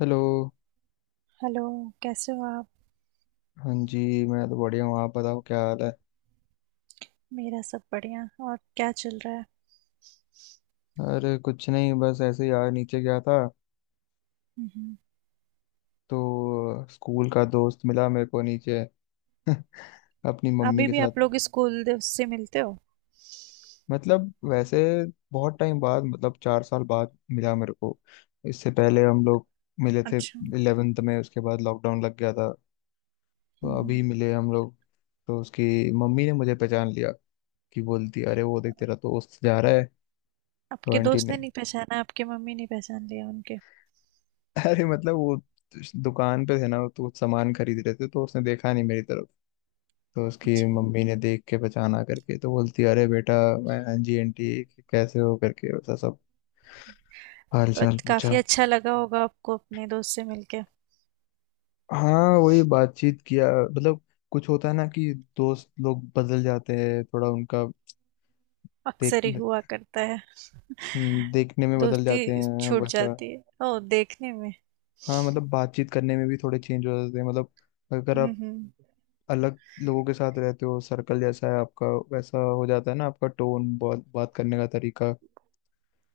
Hello. Hello. कैसे हो आप? हाँ जी। मैं तो बढ़िया हूँ, आप बताओ क्या हाल है? मेरा सब बढ़िया। और क्या चल रहा है? अरे कुछ नहीं, बस ऐसे ही यार, नीचे गया था। हम्म। तो स्कूल का दोस्त मिला मेरे को नीचे। अपनी मम्मी अभी के भी साथ। आप लोग स्कूल दिवस से मिलते हो? मतलब वैसे बहुत टाइम बाद, मतलब 4 साल बाद मिला मेरे को। इससे पहले हम लोग मिले थे अच्छा। 11th में, उसके बाद लॉकडाउन लग गया था। तो अभी हम्म। मिले हम लोग। तो उसकी मम्मी ने मुझे पहचान लिया, कि बोलती अरे वो देख तेरा दोस्त जा रहा है। तो आपके आंटी दोस्त ने ने, नहीं पहचाना, आपके मम्मी ने पहचान लिया उनके? अरे मतलब वो दुकान पे थे ना, तो कुछ सामान खरीद रहे थे, तो उसने देखा नहीं मेरी तरफ। तो उसकी अच्छा। मम्मी ने देख के पहचाना करके, तो बोलती अरे बेटा। मैं हाँ जी आंटी कैसे हो करके वैसा सब हाल तो चाल पूछा। काफी अच्छा लगा होगा आपको अपने दोस्त से मिलके। हाँ, वही बातचीत किया। मतलब कुछ होता है ना कि दोस्त लोग बदल जाते हैं थोड़ा उनका, देख। अक्सर ही हुआ करता है। देखने में बदल दोस्ती जाते हैं छूट वैसा। जाती है। ओ, देखने में। हाँ, मतलब बातचीत करने में भी थोड़े चेंज हो जाते हैं। मतलब अगर आप हम्म। अलग लोगों के साथ रहते हो, सर्कल जैसा है आपका, वैसा हो जाता है ना आपका टोन, बात बात करने का तरीका।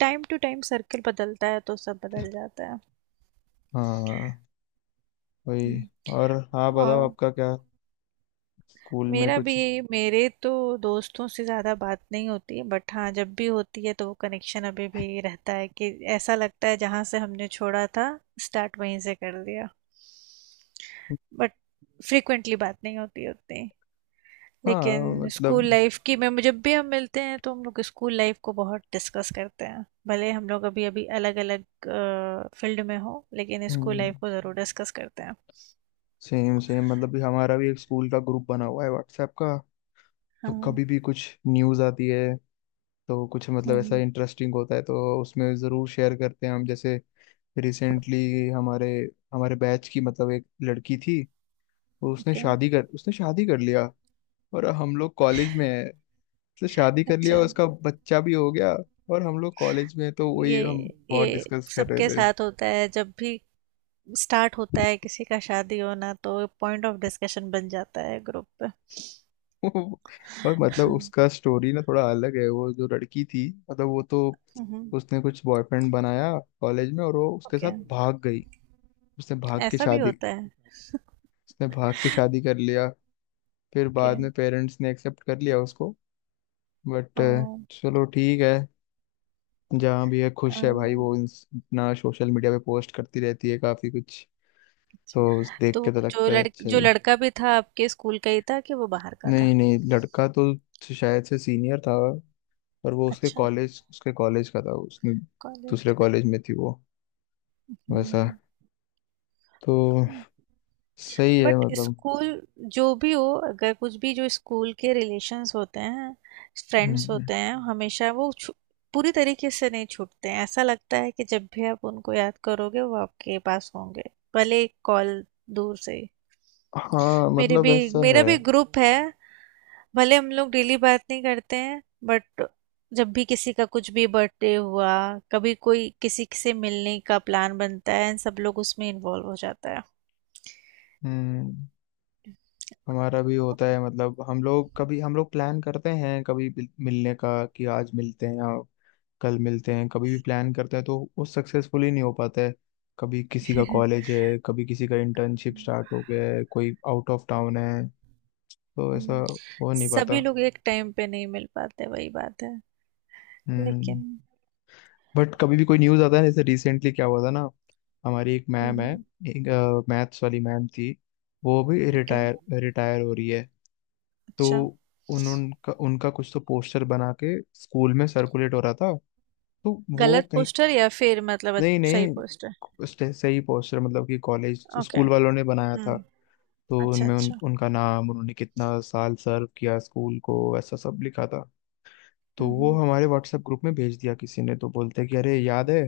टाइम टू टाइम सर्कल बदलता है तो सब बदल जाता है। हाँ, वही। हम्म। और हाँ बताओ और आपका क्या, स्कूल में मेरा भी कुछ? मेरे तो दोस्तों से ज़्यादा बात नहीं होती, बट हाँ जब भी होती है तो वो कनेक्शन अभी भी रहता है कि ऐसा लगता है जहाँ से हमने छोड़ा था, स्टार्ट वहीं से कर लिया। बट फ्रिक्वेंटली बात नहीं होती उतनी। हाँ लेकिन मतलब, स्कूल लाइफ की में जब भी हम मिलते हैं तो हम लोग स्कूल लाइफ को बहुत डिस्कस करते हैं, भले हम लोग अभी अभी अलग अलग फील्ड में हो, लेकिन स्कूल लाइफ को ज़रूर डिस्कस करते हैं। सेम सेम मतलब भी, हमारा भी एक स्कूल का ग्रुप बना हुआ है व्हाट्सएप का। तो हाँ। कभी भी कुछ न्यूज़ आती है, तो कुछ मतलब ऐसा हम्म। इंटरेस्टिंग होता है, तो उसमें ज़रूर शेयर करते हैं हम। जैसे रिसेंटली हमारे हमारे बैच की मतलब एक लड़की थी। तो ओके। उसने शादी कर लिया। और हम लोग कॉलेज में है, तो शादी कर अच्छा। लिया, उसका बच्चा भी हो गया। और हम लोग कॉलेज में हैं, तो ये वही हम बहुत ये डिस्कस कर रहे सबके थे। साथ होता है, जब भी स्टार्ट होता है किसी का शादी होना तो पॉइंट ऑफ डिस्कशन बन जाता है ग्रुप पे। और मतलब उसका स्टोरी ना थोड़ा अलग है। वो जो लड़की थी मतलब, वो तो हम्म। उसने कुछ बॉयफ्रेंड बनाया कॉलेज में, और वो उसके ओके। साथ भाग गई। उसने भाग के ऐसा भी शादी होता है। उसने भाग के शादी कर लिया। फिर कि बाद में पेरेंट्स ने एक्सेप्ट कर लिया उसको। बट ओ, चलो ठीक है, जहाँ भी है अच्छा। खुश है भाई। वो अपना सोशल मीडिया पे पोस्ट करती रहती है काफी कुछ। तो उस देख तो के तो लगता है अच्छा जो ही। लड़का भी था, आपके स्कूल का ही था कि वो बाहर का था? नहीं नहीं, लड़का तो शायद से सीनियर था। पर वो अच्छा। उसके कॉलेज का था उसने। कॉलेज दूसरे का। कॉलेज में थी वो, वैसा। हम्म। तो सही है बट मतलब। स्कूल जो भी हो, अगर कुछ भी जो स्कूल के रिलेशंस होते हैं, फ्रेंड्स हम्म, होते हैं, हमेशा वो पूरी तरीके से नहीं छूटते हैं। ऐसा लगता है कि जब भी आप उनको याद करोगे वो आपके पास होंगे, भले कॉल, दूर से ही। हाँ मेरे मतलब भी ऐसा मेरा है। भी ग्रुप है, भले हम लोग डेली बात नहीं करते हैं, बट जब भी किसी का कुछ भी बर्थडे हुआ, कभी कोई किसी से मिलने का प्लान बनता है, सब लोग उसमें इन्वॉल्व हो जाता हम्म, हमारा भी होता है। मतलब हम लोग कभी, हम लोग प्लान करते हैं कभी, मिलने का कि आज मिलते हैं, कल मिलते हैं, कभी भी प्लान करते हैं, तो वो सक्सेसफुली नहीं हो पाता है। कभी किसी का है। कॉलेज है, कभी किसी का इंटर्नशिप स्टार्ट हो गया है, कोई आउट ऑफ टाउन है, तो ऐसा हम्म। हो नहीं पाता। सभी लोग एक टाइम पे नहीं मिल पाते, वही बात है हम्म। लेकिन। बट कभी भी कोई न्यूज़ आता है, जैसे रिसेंटली क्या हुआ था ना। हमारी एक मैम है, हम्म। एक मैथ्स वाली मैम थी। वो भी ओके। रिटायर रिटायर हो रही है। तो अच्छा। उन्होंने उनका उनका कुछ तो पोस्टर बना के स्कूल में सर्कुलेट हो रहा था। तो वो गलत कहीं, पोस्टर या फिर मतलब नहीं सही नहीं, पोस्टर? उसने सही पोस्टर मतलब कि कॉलेज ओके। स्कूल वालों ने बनाया था। हम्म। तो अच्छा, उनमें अच्छा। उनका नाम, उन्होंने कितना साल सर्व किया स्कूल को, ऐसा सब लिखा था। तो वो हम्म। हमारे व्हाट्सएप ग्रुप में भेज दिया किसी ने, तो बोलते कि अरे हम्म। याद है,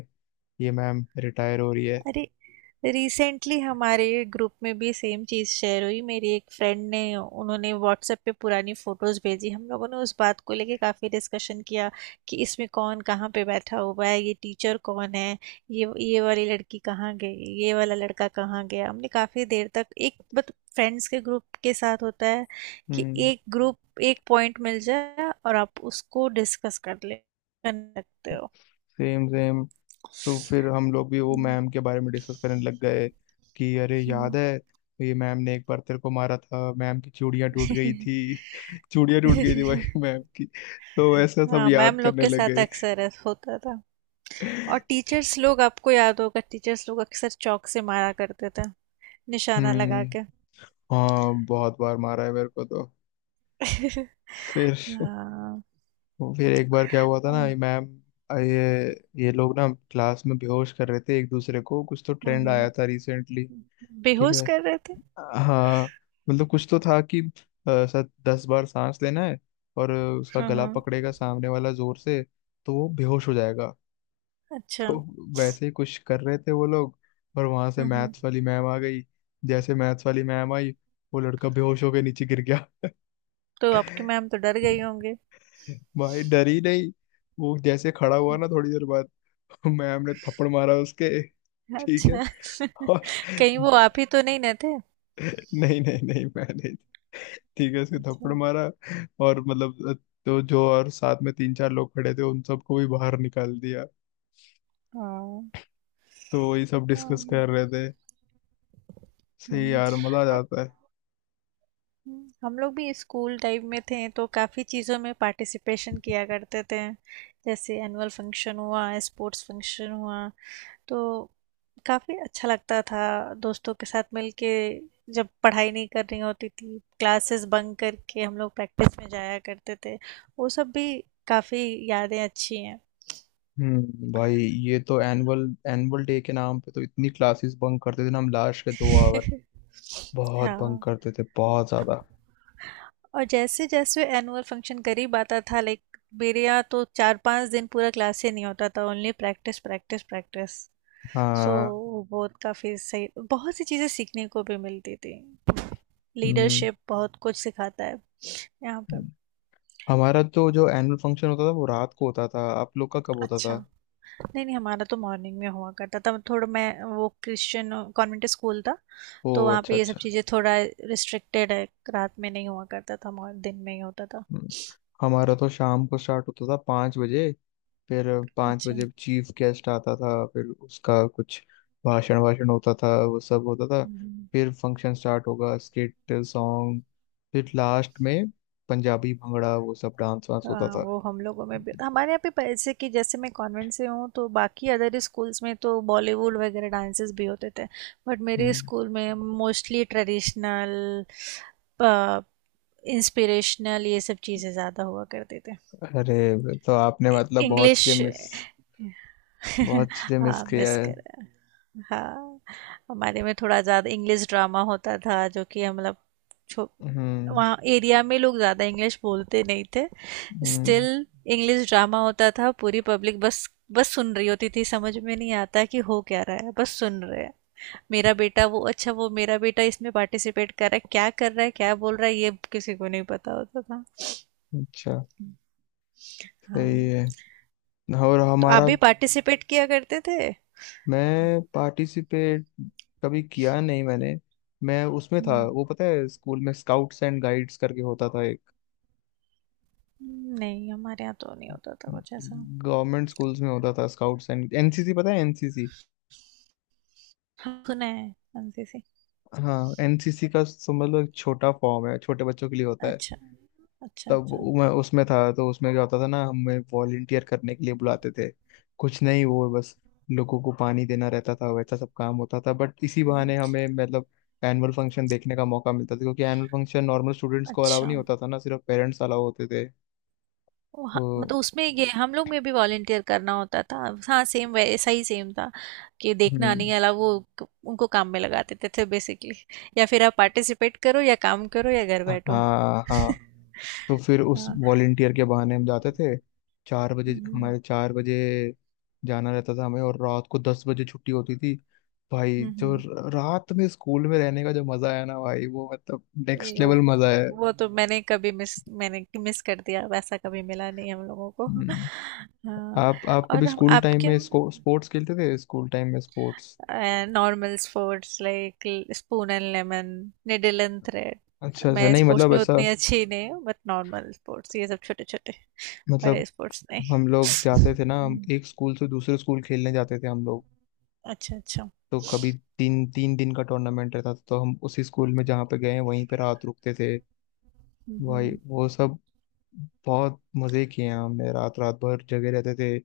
ये मैम रिटायर हो रही है। अरे, रिसेंटली हमारे ग्रुप में भी सेम चीज़ शेयर हुई, मेरी एक फ्रेंड ने, उन्होंने व्हाट्सएप पे पुरानी फ़ोटोज़ भेजी। हम लोगों ने उस बात को लेके काफ़ी डिस्कशन किया कि इसमें कौन कहाँ पे बैठा हुआ है, ये टीचर कौन है, ये वाली लड़की कहाँ गई, ये वाला लड़का कहाँ गया। हमने काफ़ी देर तक एक, बट फ्रेंड्स के ग्रुप के साथ होता है कि हम्म। एक ग्रुप एक पॉइंट मिल जाए और आप उसको डिस्कस कर ले, कर सकते हो। Same same. तो फिर हम लोग भी वो हम्म। मैम के बारे में डिस्कस करने लग गए कि अरे याद है, ये मैम ने एक बार तेरे को मारा था, मैम की चूड़ियां टूट गई हम्म। थी। चूड़ियां टूट गई थी भाई मैम की। तो ऐसा सब हाँ, याद मैम लोग करने के साथ लगे। अक्सर ऐसा होता था। और टीचर्स लोग, आपको याद होगा, टीचर्स लोग अक्सर चौक से मारा करते थे, निशाना लगा हम्म। के। हाँ, बहुत बार मारा है मेरे को तो। फिर हाँ। एक बार क्या हुआ था ना, ये हम्म। मैम, ये ये लोग ना क्लास में बेहोश कर रहे थे एक दूसरे को, कुछ तो ट्रेंड आया हम्म। था रिसेंटली। हम्म। ठीक बेहोश है। कर रहे थे? हाँ मतलब कुछ तो था कि शायद 10 बार सांस लेना है, और उसका गला हम्म। पकड़ेगा सामने वाला जोर से, तो वो बेहोश हो जाएगा। अच्छा। तो वैसे ही कुछ कर रहे थे वो लोग, और वहां से हम्म। हम्म। मैथ्स वाली मैम आ गई। जैसे मैथ्स वाली मैम आई, वो लड़का बेहोश होकर नीचे गिर गया। तो आपकी मैम तो डर गई होंगी। भाई डर ही नहीं। वो जैसे खड़ा हुआ ना थोड़ी देर बाद, मैम ने थप्पड़ मारा उसके। ठीक है। अच्छा। और कहीं वो आप ही तो नहीं ना थे? नहीं नहीं नहीं, मैं नहीं। ठीक है, उसके अच्छा। थप्पड़ मारा। और मतलब, तो जो और साथ में तीन चार लोग खड़े थे, उन सबको भी बाहर निकाल दिया। हाँ, तो वही सब डिस्कस हाँ। कर रहे थे। सही हम्म। यार, मजा आ जाता है। हम लोग भी स्कूल टाइम में थे तो काफ़ी चीज़ों में पार्टिसिपेशन किया करते थे। जैसे एनुअल फंक्शन हुआ, स्पोर्ट्स फंक्शन हुआ, तो काफ़ी अच्छा लगता था दोस्तों के साथ मिलके। जब पढ़ाई नहीं करनी होती थी, क्लासेस बंक करके हम लोग प्रैक्टिस में जाया करते थे। वो सब भी काफ़ी यादें अच्छी हैं। हम्म, भाई ये तो एनुअल एनुअल डे के नाम पे तो इतनी क्लासेस बंक करते थे ना हम, लास्ट के 2 आवर। बहुत बंक हाँ। करते थे, बहुत ज्यादा। और जैसे जैसे एनुअल फंक्शन करीब आता था, लाइक मेरे यहाँ तो 4-5 दिन पूरा क्लास ही नहीं होता था, only practice, practice, practice. So हाँ। वो बहुत काफ़ी सही, बहुत सी चीज़ें सीखने को भी मिलती थी। हम्म। लीडरशिप बहुत कुछ सिखाता है, यहाँ हम्म। पे। हमारा तो जो एनुअल फंक्शन होता था वो रात को होता था, आप लोग का कब होता अच्छा। था? नहीं, नहीं, हमारा तो मॉर्निंग में हुआ करता था। मतलब थोड़ा, मैं वो क्रिश्चियन कॉन्वेंट स्कूल था, ओ, तो वहाँ अच्छा पे ये सब अच्छा। चीज़ें थोड़ा रिस्ट्रिक्टेड है। रात में नहीं हुआ करता था, दिन में ही होता था। हम्म, हमारा तो शाम को स्टार्ट होता था, 5 बजे। फिर पाँच अच्छा। बजे चीफ गेस्ट आता था, फिर उसका कुछ भाषण वाषण होता था, वो सब होता था। हम्म। फिर फंक्शन स्टार्ट होगा, स्किट, सॉन्ग, फिर लास्ट में पंजाबी भंगड़ा, वो सब डांस वांस होता हाँ, था। वो हम लोगों में भी हमारे यहाँ पे पैसे कि जैसे मैं कॉन्वेंट से हूँ, तो बाकी अदर स्कूल्स में तो बॉलीवुड वगैरह डांसेस भी होते थे। बट मेरे हम्म। स्कूल में मोस्टली ट्रेडिशनल, इंस्पिरेशनल, ये सब चीज़ें ज़्यादा हुआ करते थे। अरे तो आपने मतलब इंग्लिश। बहुत चीजें मिस हाँ, किया मिस है। कर। हाँ, हमारे में थोड़ा ज़्यादा इंग्लिश ड्रामा होता था, जो कि हम छो- हम्म। वहाँ एरिया में लोग ज़्यादा इंग्लिश बोलते नहीं थे। हम्म। स्टिल इंग्लिश ड्रामा होता था, पूरी पब्लिक बस बस सुन रही होती थी, समझ में नहीं आता कि हो क्या रहा है, बस सुन रहे हैं। मेरा बेटा, वो, अच्छा वो मेरा बेटा इसमें पार्टिसिपेट कर रहा है, क्या कर रहा है क्या बोल रहा है, ये किसी को नहीं पता होता था। अच्छा, सही हाँ। है। और तो आप हमारा, भी पार्टिसिपेट किया करते थे? मैं पार्टिसिपेट कभी किया नहीं मैंने। मैं उसमें था हम्म। वो, पता है स्कूल में स्काउट्स एंड गाइड्स करके होता था एक, नहीं, हमारे यहाँ तो नहीं होता था कुछ ऐसा। गवर्नमेंट स्कूल्स में होता था स्काउट्स एंड एनसीसी, पता है एनसीसी? हाँ, सुना है। एनसीसी। हाँ, एनसीसी का समझ लो एक छोटा फॉर्म है, छोटे बच्चों के लिए होता है। अच्छा, अच्छा। तब अच्छा। मैं उसमें था, तो उसमें क्या होता था ना, हमें वॉलंटियर करने के लिए बुलाते थे, कुछ नहीं वो बस लोगों को पानी देना रहता था, वैसा सब काम होता था। बट इसी हम्म। बहाने हमें मतलब एनुअल फंक्शन देखने का मौका मिलता था, क्योंकि एनुअल फंक्शन नॉर्मल स्टूडेंट्स को अलाउ अच्छा नहीं होता था ना, सिर्फ पेरेंट्स अलाउ होते थे। वो तो मतलब उसमें ये हम लोग में भी वॉलेंटियर करना होता था। हाँ, सेम वैसा ही सेम था कि देखना हम्म, नहीं अलावा, वो उनको काम में लगा देते थे बेसिकली। या फिर आप पार्टिसिपेट करो या काम करो या घर बैठो। हाँ हाँ। तो फिर उस हाँ। वॉलेंटियर के बहाने हम जाते थे, 4 बजे हम्म। हमारे, 4 बजे जाना रहता था हमें, और रात को 10 बजे छुट्टी होती थी। भाई जो हम्म। रात में स्कूल में रहने का जो मजा आया ना भाई, वो मतलब नेक्स्ट ये वो लेवल मजा है। वो तो मैंने मिस कर दिया, वैसा कभी मिला नहीं हम लोगों को। हम्म। हाँ। आप कभी और हम स्कूल टाइम आपके। में इसको स्पोर्ट्स खेलते थे, स्कूल टाइम में sports? And normal sports like spoon and lemon, needle and thread. अच्छा अच्छा। मैं नहीं स्पोर्ट्स मतलब में ऐसा उतनी अच्छी नहीं हूँ, बट नॉर्मल स्पोर्ट्स, ये सब छोटे छोटे, मतलब, बड़े स्पोर्ट्स नहीं। हम लोग जाते थे ना, हम हम्म। एक स्कूल से दूसरे स्कूल खेलने जाते थे हम लोग। अच्छा, अच्छा। तो कभी तीन तीन दिन का टूर्नामेंट रहता था, तो हम उसी स्कूल में जहाँ पे गए हैं वहीं पे रात रुकते थे। भाई हम्म। वो सब बहुत मजे किए हैं हमने, रात रात भर जगे रहते थे।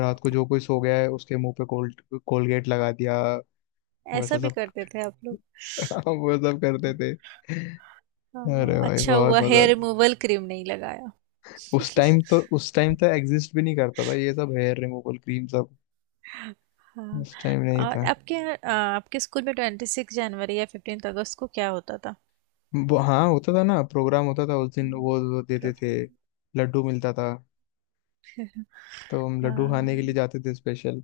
रात को जो कोई सो गया है उसके मुंह पे कोलगेट लगा दिया, ऐसा वैसा भी सब करते थे आप लोग? वो सब करते थे। अरे हाँ, भाई अच्छा बहुत हुआ मजा हेयर आता। रिमूवल क्रीम नहीं लगाया। उस टाइम तो एग्जिस्ट भी नहीं करता था ये सब हेयर रिमूवल क्रीम सब। हाँ। उस टाइम नहीं और था। आपके स्कूल में 26 जनवरी या 15 अगस्त को क्या होता था? वो हाँ होता था ना, प्रोग्राम होता था उस दिन, वो देते थे, प्रोग्राम। लड्डू मिलता था। तो हम लड्डू खाने के लिए हाँ। जाते थे स्पेशल।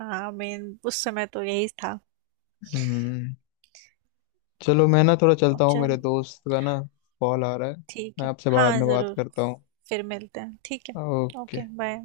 हाँ, मेन उस समय तो यही था। हम्म, चलो मैं ना थोड़ा चलता हूँ, मेरे चलो, दोस्त का ना कॉल आ रहा है। ठीक मैं है। आपसे बाद हाँ, में बात ज़रूर। करता हूँ। फिर मिलते हैं। ठीक है। ओके। Okay, bye.